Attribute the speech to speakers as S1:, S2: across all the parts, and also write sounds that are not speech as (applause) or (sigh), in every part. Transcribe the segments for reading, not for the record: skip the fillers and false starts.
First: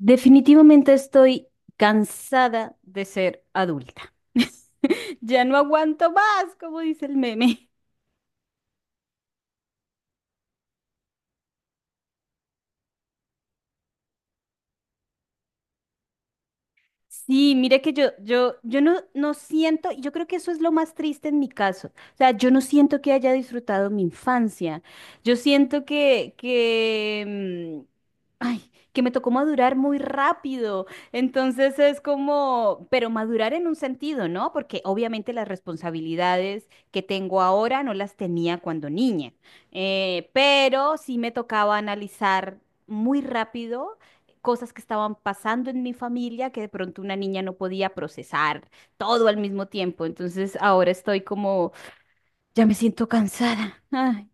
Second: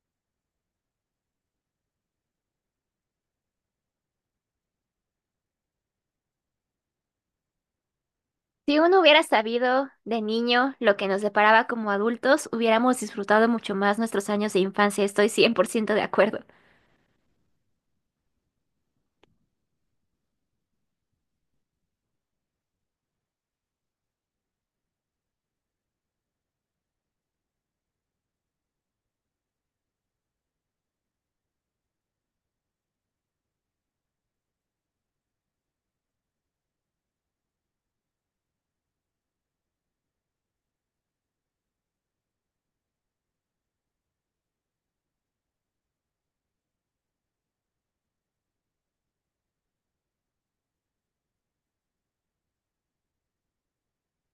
S1: Definitivamente estoy cansada de ser adulta. (laughs) Ya no aguanto más, como dice el meme.
S2: Si uno hubiera sabido de niño lo que nos deparaba como adultos, hubiéramos disfrutado mucho más nuestros años de infancia. Estoy 100% de acuerdo.
S1: Sí, mire que yo no, no siento, yo creo que eso es lo más triste en mi caso. O sea, yo no siento que haya disfrutado mi infancia. Yo siento que, ay, que me tocó madurar muy rápido. Entonces es como, pero madurar en un sentido, ¿no? Porque obviamente las responsabilidades que tengo ahora no las tenía cuando niña. Pero sí me tocaba analizar muy rápido cosas que estaban pasando en mi familia que de pronto una niña no podía procesar todo al mismo tiempo. Entonces ahora estoy como, ya me siento cansada. Ay,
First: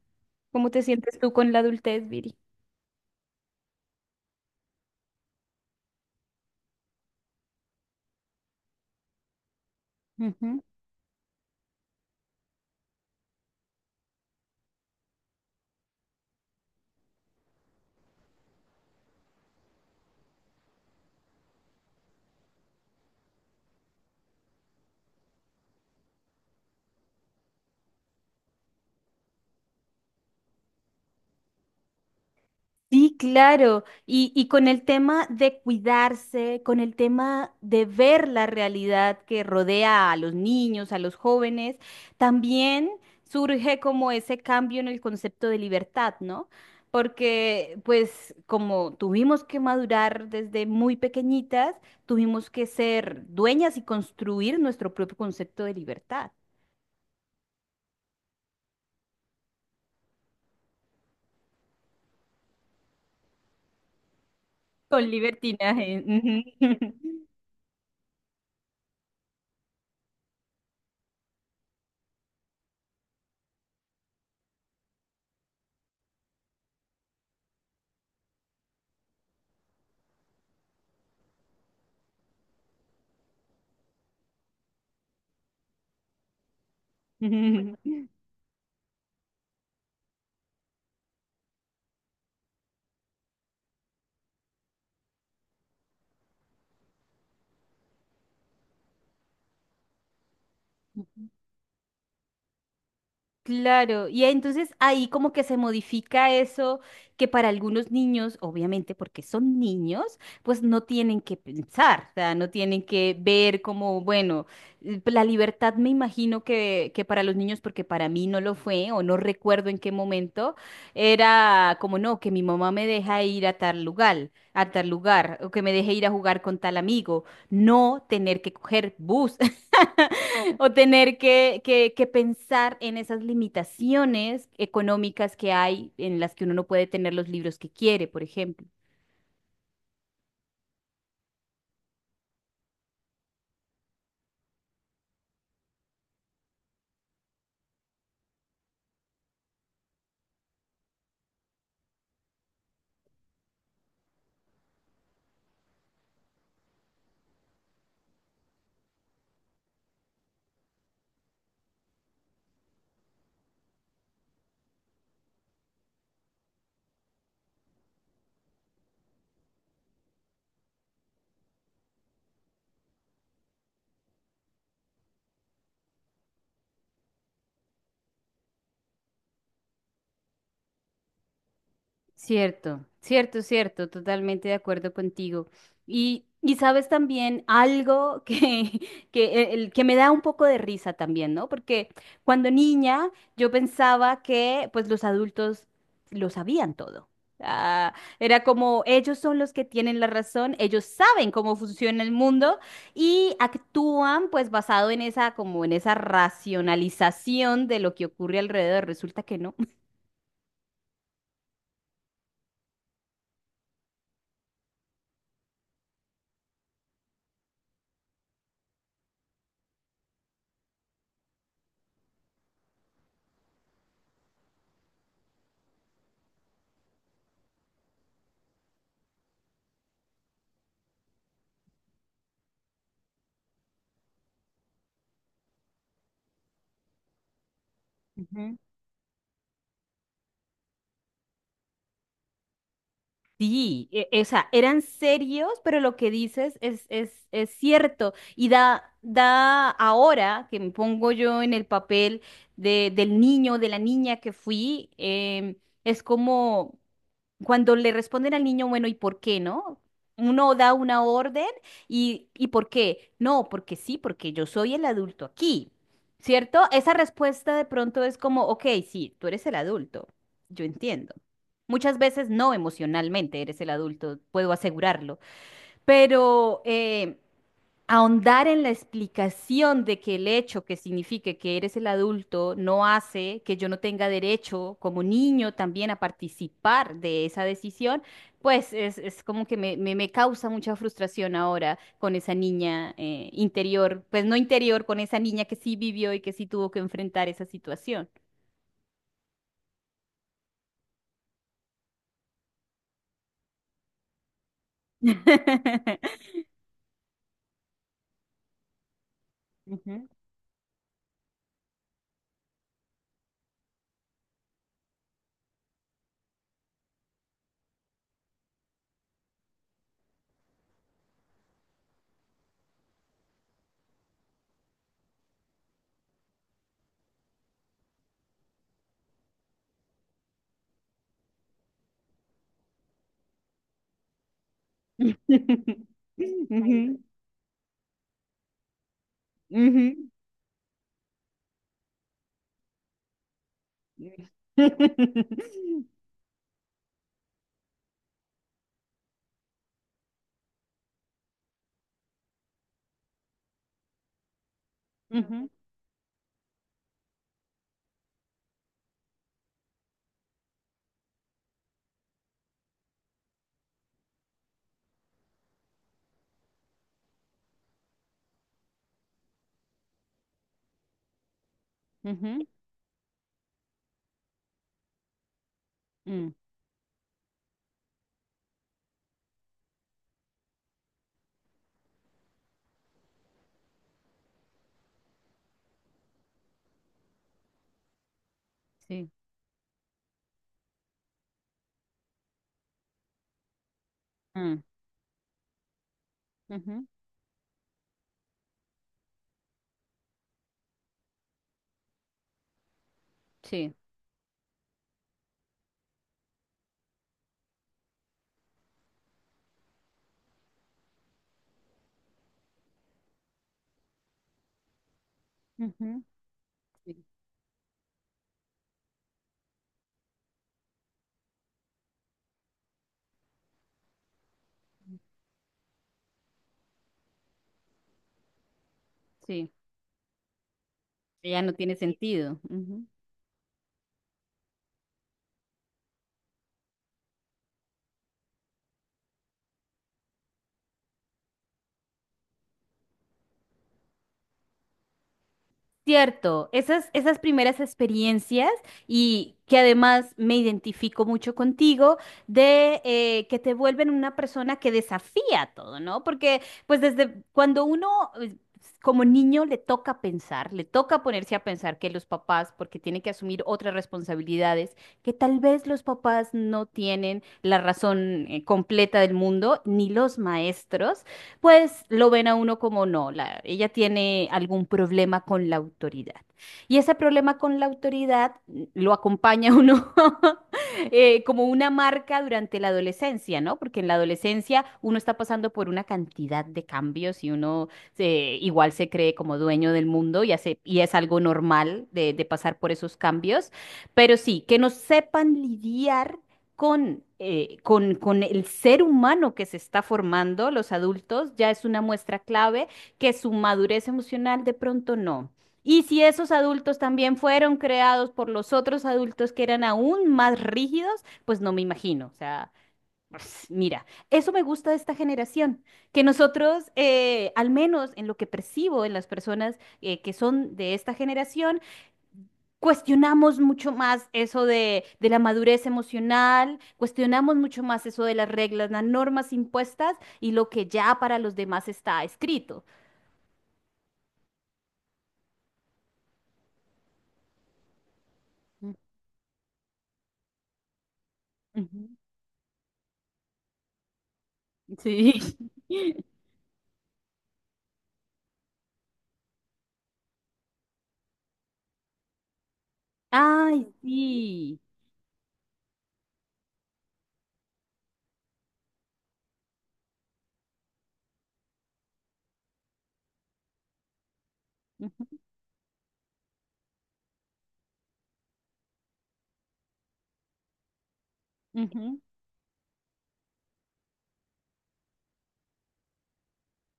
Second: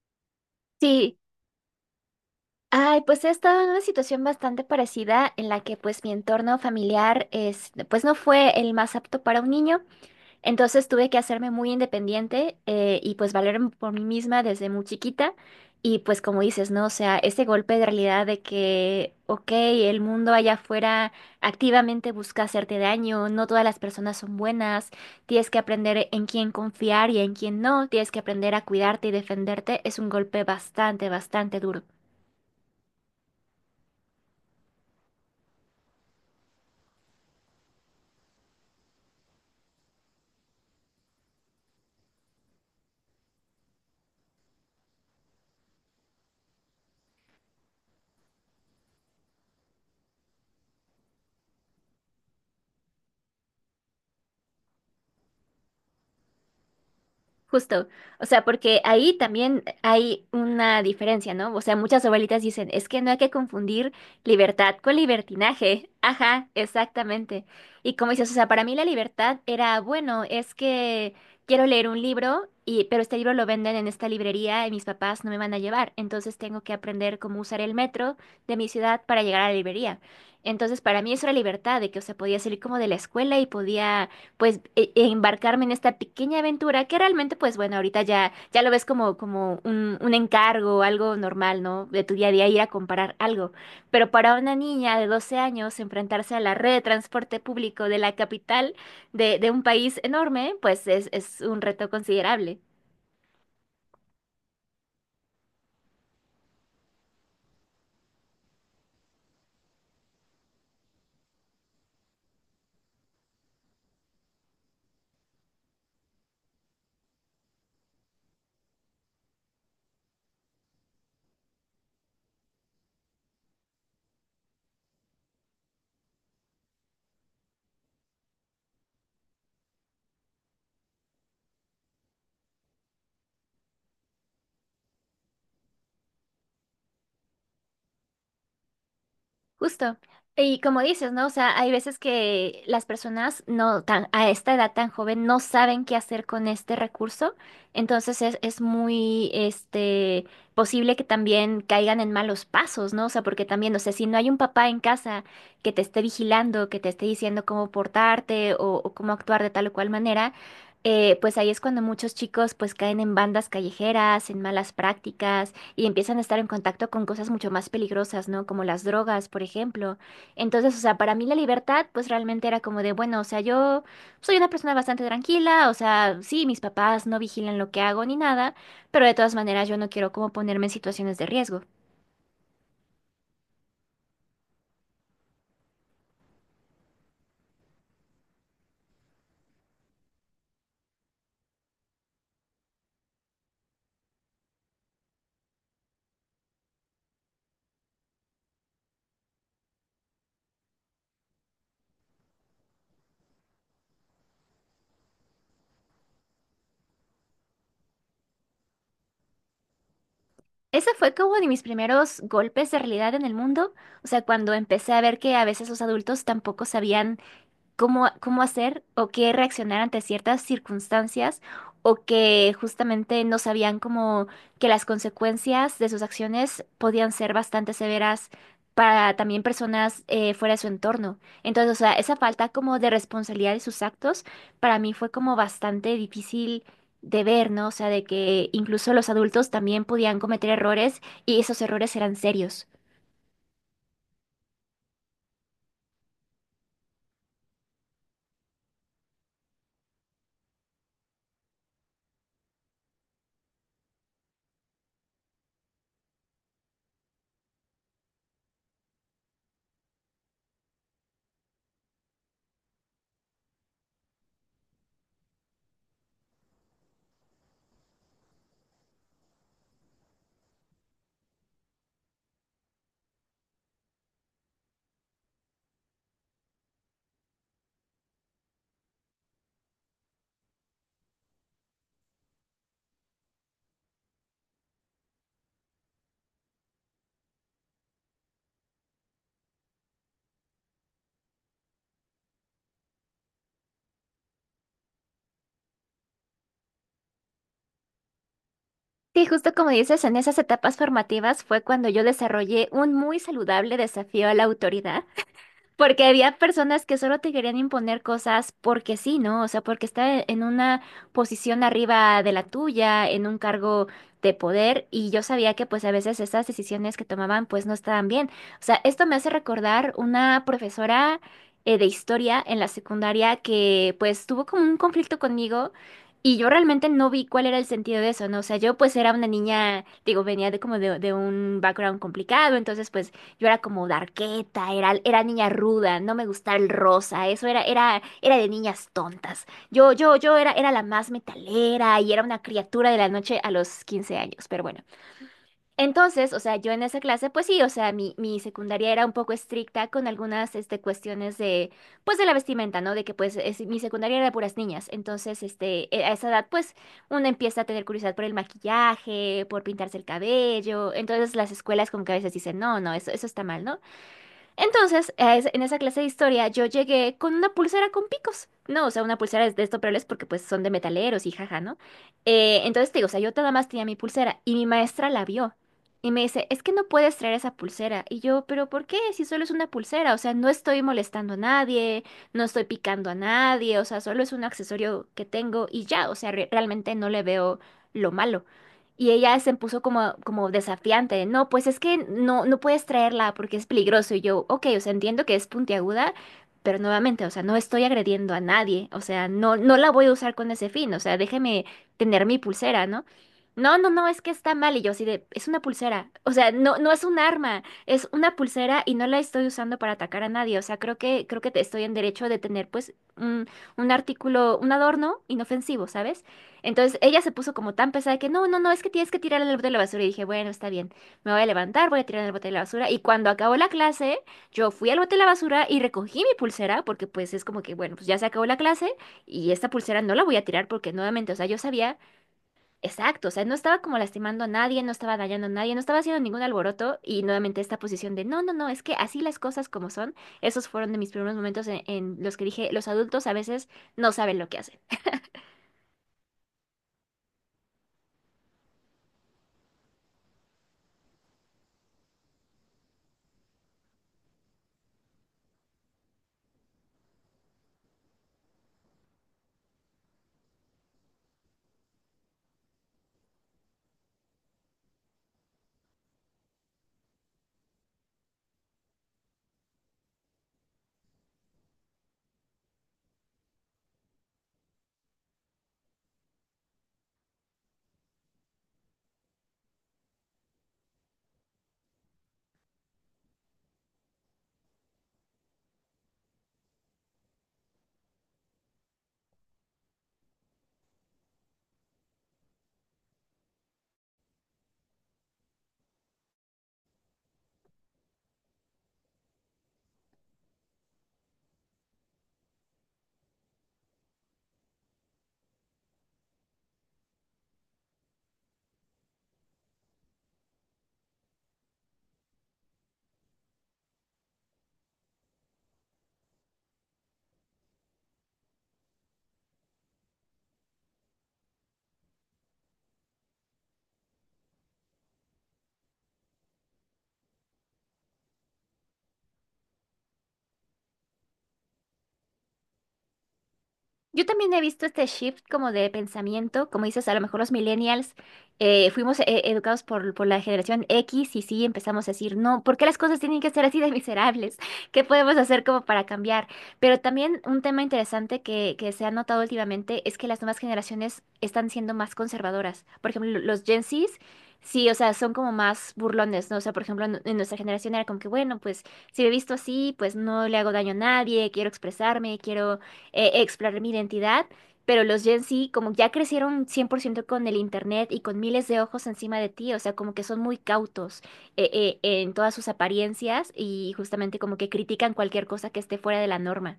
S1: ¿cómo te
S2: Sí.
S1: sientes tú con la adultez, Viri?
S2: Ay, pues he estado en una situación bastante parecida en la que pues mi entorno familiar pues no fue el más apto para un niño.
S1: Ujú.
S2: Entonces tuve que hacerme muy independiente, y pues valerme por mí misma desde muy chiquita. Y pues como dices, ¿no? O sea, ese golpe de realidad de que, ok, el mundo allá afuera activamente busca hacerte daño, no todas las personas son buenas, tienes que aprender en quién confiar y en quién no, tienes que aprender a cuidarte y defenderte, es un golpe bastante, bastante duro.
S1: Sí, claro. Y con el tema de cuidarse, con el tema de ver la realidad que rodea a los niños, a los jóvenes, también surge como ese cambio en el concepto de libertad, ¿no? Porque pues como tuvimos que madurar desde muy pequeñitas, tuvimos que ser dueñas y construir nuestro propio concepto de libertad.
S2: Justo, o sea, porque ahí también hay una diferencia, ¿no? O sea, muchas abuelitas dicen, es que no hay que confundir libertad con
S1: Con
S2: libertinaje.
S1: libertinaje.
S2: Ajá, exactamente. Y como dices, o sea, para mí la libertad era, bueno, es que quiero leer un libro y pero este libro lo venden en esta librería y mis papás no me van a llevar, entonces tengo que aprender cómo usar el metro de mi ciudad para llegar a la librería. Entonces, para mí eso era libertad, de que, o sea, podía salir como de la escuela y podía pues embarcarme en esta pequeña aventura que realmente pues
S1: Ujú.
S2: bueno, ahorita ya lo ves como un encargo, algo normal, ¿no? De tu día a día ir a comprar algo. Pero para una niña de 12 años enfrentarse a la red de transporte público de la capital de un país enorme, pues
S1: (laughs)
S2: es,
S1: Ujú.
S2: es un reto considerable.
S1: Claro, y entonces ahí como que se modifica eso que para algunos niños, obviamente porque son niños, pues no tienen que pensar, o sea, no tienen que ver como, bueno, la libertad me imagino que para los niños, porque para mí no lo fue o no recuerdo en qué momento, era como no, que mi mamá me deja ir a tal lugar, o que me deje ir a jugar con tal amigo, no tener que coger bus. (laughs) (laughs) O tener que pensar en esas limitaciones económicas que hay en las que uno no puede tener los libros que quiere, por ejemplo.
S2: Justo. Y como dices, ¿no? O sea, hay veces que las personas no tan, a esta edad tan joven no saben qué hacer con este recurso. Entonces es muy posible que también caigan en malos pasos, ¿no? O sea, porque también, o sea, si no hay un papá en casa que te esté vigilando, que te esté diciendo cómo portarte o cómo actuar de tal o cual manera, pues ahí es cuando muchos chicos pues caen en bandas callejeras, en malas prácticas y empiezan a estar en contacto con cosas mucho más peligrosas, ¿no? Como las drogas, por ejemplo. Entonces, o sea, para mí la libertad, pues realmente era como de, bueno, o sea, yo soy una persona bastante tranquila, o sea, sí, mis papás no vigilan lo que hago ni nada, pero de todas maneras yo no quiero como ponerme en situaciones de riesgo.
S1: Cierto, cierto, cierto, totalmente de acuerdo contigo. Y sabes también algo que, (laughs) que, el, que me da un poco de risa también, ¿no? Porque cuando niña yo pensaba que pues los adultos lo sabían todo. Ah, era como ellos son los que tienen la razón, ellos saben cómo funciona el mundo y actúan pues basado en esa como en esa racionalización de lo que ocurre alrededor. Resulta que no.
S2: Ese fue como de mis primeros golpes de realidad en el mundo, o sea, cuando empecé a ver que a veces los adultos tampoco sabían cómo hacer o qué reaccionar ante ciertas circunstancias o que justamente no sabían como que las consecuencias de sus acciones podían ser bastante severas para también personas, fuera de su entorno. Entonces, o sea, esa falta como de responsabilidad de sus actos para mí fue como bastante difícil de ver, ¿no? O sea, de que
S1: (laughs)
S2: incluso los adultos también podían cometer errores y esos errores eran serios.
S1: Sí, o sea, eran serios, pero lo que dices es cierto. Y da, da ahora que me pongo yo en el papel de, del niño, de la niña que fui, es como cuando le responden al niño, bueno, ¿y por qué no? Uno da una orden ¿y por qué? No, porque sí, porque yo soy el adulto aquí, ¿cierto? Esa respuesta de pronto es como, ok, sí, tú eres el adulto, yo entiendo. Muchas veces no emocionalmente eres el adulto, puedo asegurarlo, pero ahondar en la explicación de que el hecho que signifique que eres el adulto no hace que yo no tenga derecho como niño también a participar de esa decisión, pues es como que me, me causa mucha frustración ahora con esa niña interior, pues no interior, con esa niña que sí vivió y que sí tuvo que enfrentar esa situación.
S2: Sí, justo como dices, en esas etapas formativas fue cuando yo desarrollé un muy saludable desafío a la autoridad. Porque
S1: (laughs)
S2: había personas que solo te querían imponer cosas porque sí, ¿no? O sea, porque
S1: Ujú.
S2: está en una posición arriba de la tuya, en un cargo de poder, y yo sabía que pues a veces esas decisiones que tomaban pues no estaban bien. O sea, esto me hace recordar una profesora, de historia en la secundaria que pues tuvo como un conflicto conmigo. Y yo realmente no vi cuál era el sentido de eso, ¿no? O sea, yo pues era una niña, digo, venía de como de un background complicado, entonces pues yo era como darketa, era niña ruda, no me gustaba el
S1: (laughs)
S2: rosa, eso era de niñas tontas.
S1: Ujú,
S2: Yo,
S1: ujú,
S2: yo, yo era la más metalera y era una criatura de la noche a los 15 años, pero bueno.
S1: (laughs)
S2: Entonces, o sea, yo en esa clase, pues sí, o sea, mi secundaria era un poco estricta con algunas, cuestiones de, pues de la vestimenta, ¿no? De que, pues, mi secundaria era de puras niñas.
S1: ujú, ujú,
S2: Entonces, a esa edad, pues, uno empieza a tener curiosidad por el maquillaje, por pintarse el cabello. Entonces, las escuelas como que a veces dicen, no, no, eso está mal, ¿no? Entonces, en esa clase de historia yo llegué con una pulsera con picos. No, o sea, una pulsera de estos porque pues son de metaleros y jaja, ¿no? Entonces te digo, o sea, yo nada más tenía mi pulsera y mi maestra la vio y me
S1: mm,
S2: dice, es que no puedes traer esa pulsera. Y yo, pero ¿por qué? Si solo es una pulsera, o sea, no estoy molestando a nadie, no estoy picando a nadie, o sea, solo es un accesorio que tengo y ya, o sea, realmente no le veo lo malo.
S1: sí.
S2: Y ella se puso como, como desafiante, de, no, pues es que no, no puedes traerla porque es peligroso. Y yo,
S1: Mm,
S2: ok, o sea, entiendo que es puntiaguda, pero
S1: ujú,
S2: nuevamente, o sea, no estoy agrediendo a nadie, o sea, no, no la voy a usar con ese fin, o sea, déjeme tener mi pulsera, ¿no?
S1: sí.
S2: No, no, no, es que está mal. Y yo así de, es una pulsera, o sea, no, no es un arma, es una pulsera y no la estoy usando para atacar a nadie, o sea, creo que, creo que estoy en derecho de tener, pues, un artículo, un adorno inofensivo,
S1: Ujú,
S2: ¿sabes? Entonces
S1: sí.
S2: ella se puso como tan pesada que no, no, no, es que tienes que tirar el bote de la basura. Y dije, bueno, está bien, me voy a levantar, voy a tirar el bote de la basura. Y cuando acabó la clase, yo fui al bote de la basura y recogí mi pulsera, porque pues es como que, bueno, pues ya se acabó la clase y
S1: Sí,
S2: esta pulsera no la voy a tirar porque nuevamente, o
S1: ya
S2: sea,
S1: no
S2: yo
S1: tiene
S2: sabía
S1: sentido. Ujú.
S2: exacto, o sea, no estaba como lastimando a nadie, no estaba dañando a nadie, no estaba haciendo ningún alboroto. Y nuevamente esta posición de, no, no, no, es que así las cosas como son, esos fueron de mis primeros momentos en los que dije, los adultos a veces no saben lo que hacen.
S1: Cierto, esas, esas primeras experiencias y que además me identifico mucho contigo de que te vuelven una persona que desafía todo, ¿no? Porque pues desde cuando uno eh, como niño le toca pensar, le toca ponerse a pensar que los papás, porque tiene que asumir otras responsabilidades, que tal vez los papás no tienen la razón completa del mundo, ni los maestros pues lo ven a uno como no, ella tiene algún problema con la autoridad. Y ese problema con la autoridad lo acompaña a uno (laughs) como una marca durante la adolescencia, ¿no? Porque en la adolescencia uno está pasando por una cantidad de cambios y uno igual se cree como dueño del mundo y, hace, y es algo normal de pasar por esos cambios. Pero sí, que no sepan lidiar con el ser humano que se está formando, los adultos, ya es una muestra clave que su madurez emocional de pronto no. Y si esos adultos también fueron creados por los otros adultos que eran aún más rígidos, pues no me imagino. O sea, pues, mira, eso me gusta de esta generación, que nosotros, al menos en lo que percibo en las personas que son de esta generación, cuestionamos mucho más eso de la madurez emocional, cuestionamos mucho más eso de las reglas, las normas impuestas y lo que ya para los demás está escrito.
S2: Yo también he visto este shift como de pensamiento, como dices, a lo mejor los millennials,
S1: Mm.
S2: fuimos, educados por la generación X y sí
S1: Ujú.
S2: empezamos a decir, no, ¿por qué las cosas tienen que ser así de miserables? (laughs) ¿Qué
S1: Sí.
S2: podemos hacer como para
S1: (laughs)
S2: cambiar? Pero también un tema interesante que se ha notado últimamente es que las nuevas generaciones están siendo más conservadoras. Por ejemplo, los
S1: Ay,
S2: Gen Zs,
S1: sí.
S2: sí, o sea, son como más burlones, ¿no? O sea, por ejemplo, en nuestra generación era como que, bueno, pues si me he visto así, pues no le hago daño a nadie, quiero expresarme, quiero, explorar mi identidad, pero
S1: Ujú,
S2: los Gen Z como ya crecieron 100% con el internet y con miles de ojos encima de ti, o sea, como que son muy cautos,
S1: ujú.
S2: en todas sus apariencias y justamente como que critican cualquier cosa que esté fuera de la norma.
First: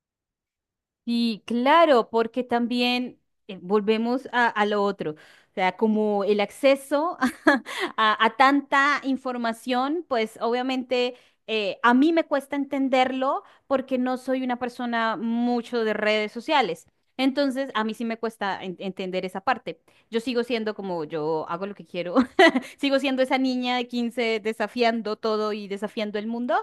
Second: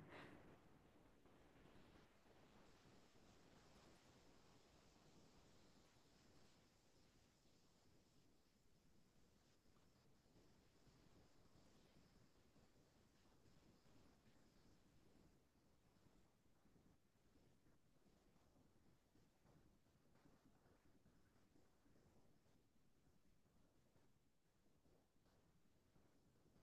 S1: Sí, claro, porque también volvemos a lo otro, o sea, como el acceso (laughs) a tanta información, pues obviamente a mí me cuesta entenderlo porque no soy una persona mucho de redes sociales. Entonces, a mí sí me cuesta entender esa parte. Yo sigo siendo como yo hago lo que quiero, (laughs) sigo siendo esa niña de 15 desafiando todo y desafiando el mundo,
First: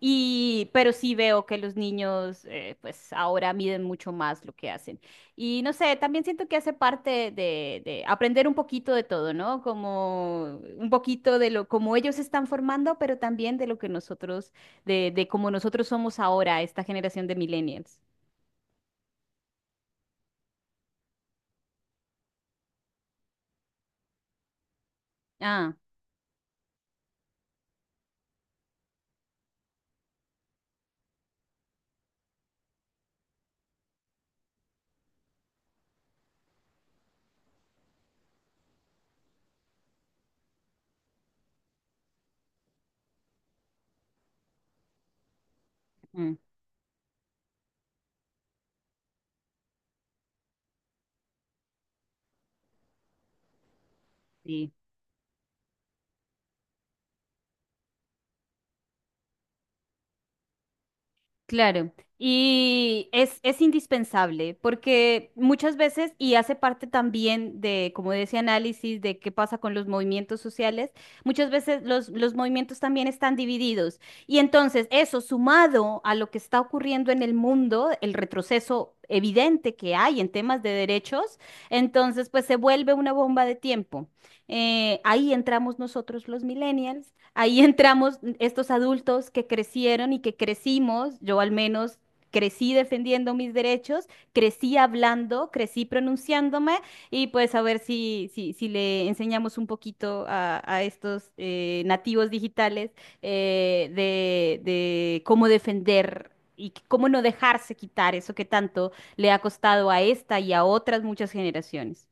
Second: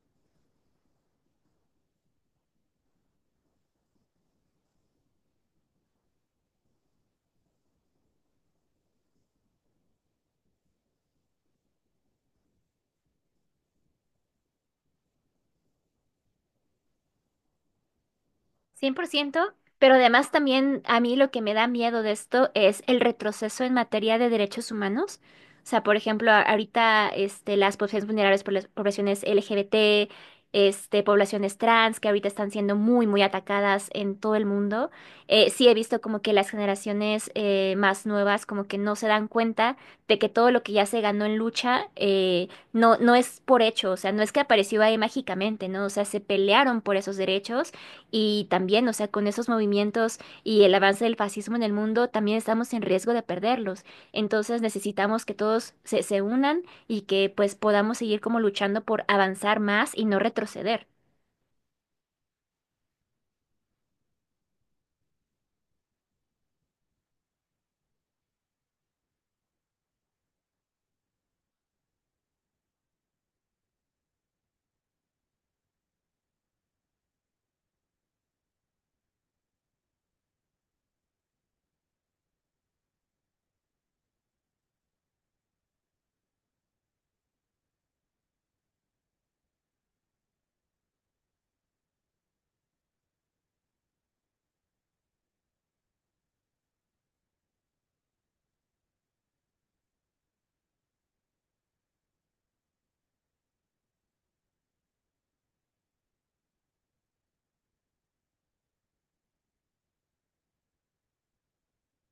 S1: y, pero sí veo que los niños, pues ahora miden mucho más lo que hacen. Y no sé, también siento que hace parte de aprender un poquito de todo, ¿no? Como un poquito de lo, como ellos se están formando, pero también de lo que nosotros, de cómo nosotros somos ahora, esta generación de millennials.
S2: 100%. Pero además también a mí lo que me da miedo de esto es el retroceso en materia de derechos humanos. O
S1: Ah,
S2: sea, por ejemplo, ahorita, las poblaciones vulnerables por las poblaciones LGBT, poblaciones trans, que ahorita están siendo muy, muy atacadas en todo el mundo. Sí he visto como que las generaciones, más nuevas como que no se dan cuenta de que todo lo que ya se ganó en lucha, no, no es por hecho, o sea, no es que apareció ahí mágicamente, ¿no? O sea, se
S1: mm,
S2: pelearon por esos derechos y también, o sea, con esos movimientos y el avance del fascismo en el mundo, también estamos en riesgo de perderlos. Entonces
S1: sí.
S2: necesitamos que todos se unan y que pues podamos seguir como luchando por avanzar más y no retroceder.
S1: Claro, y es indispensable porque muchas veces, y hace parte también de, como de ese análisis de qué pasa con los movimientos sociales, muchas veces los movimientos también están divididos. Y entonces eso, sumado a lo que está ocurriendo en el mundo, el retroceso evidente que hay en temas de derechos, entonces pues se vuelve una bomba de tiempo. Ahí entramos nosotros los millennials. Ahí entramos estos adultos que crecieron y que crecimos, yo al menos crecí defendiendo mis derechos, crecí hablando, crecí pronunciándome y pues a ver si, si, si le enseñamos un poquito a estos nativos digitales de cómo defender. Y cómo no dejarse quitar eso que tanto le ha costado a esta y a otras muchas generaciones.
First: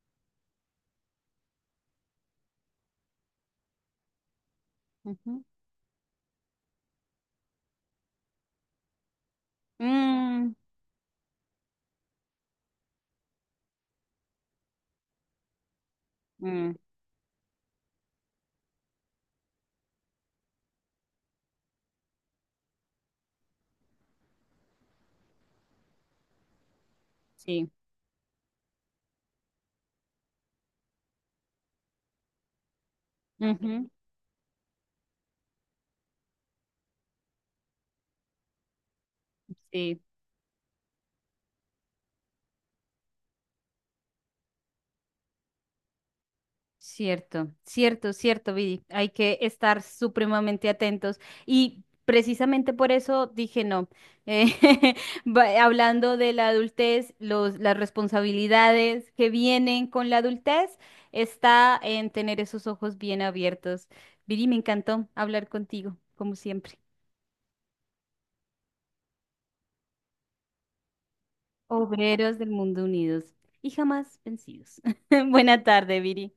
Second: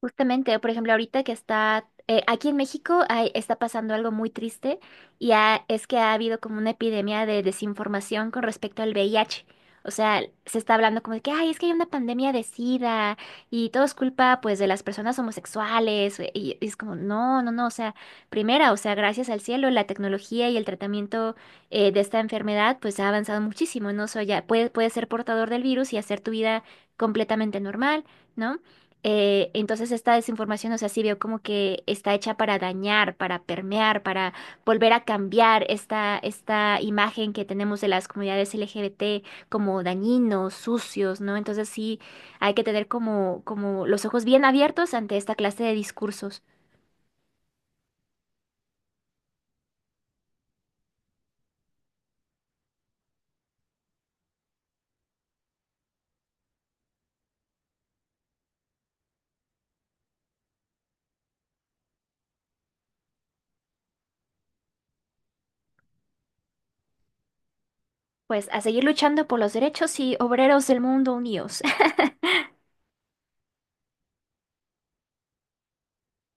S2: Justamente, por ejemplo, ahorita que está, aquí en México está pasando algo muy triste y
S1: Ujú.
S2: es que ha habido como una epidemia de desinformación con respecto al VIH. O sea,
S1: Mm,
S2: se está hablando como de que, ay, es que hay una pandemia de SIDA y todo es culpa pues de las personas homosexuales, y
S1: mm,
S2: es como, no, no, no, o sea, primera, o sea, gracias al cielo, la tecnología y el tratamiento, de esta enfermedad pues ha avanzado muchísimo, ¿no? O sea, ya puedes, puedes ser portador del virus y hacer tu vida completamente
S1: sí.
S2: normal. ¿No? Entonces esta desinformación, o sea, sí veo como que está hecha para dañar, para
S1: Ujú,
S2: permear, para volver a cambiar esta imagen que tenemos de las comunidades LGBT como
S1: sí.
S2: dañinos, sucios, ¿no? Entonces sí hay que tener como, los ojos bien abiertos ante esta clase de discursos.
S1: Cierto, cierto, cierto, Vidi. Hay que estar supremamente atentos. Y precisamente por eso dije no. Eh, (laughs) hablando de la adultez, los, las responsabilidades que vienen con la adultez, está en tener esos ojos bien abiertos. Vidi, me encantó hablar contigo, como siempre.
S2: Pues a seguir luchando por los derechos y obreros del mundo unidos. (laughs)
S1: Obreros del mundo unidos y jamás vencidos. (laughs) Buena tarde, Viri.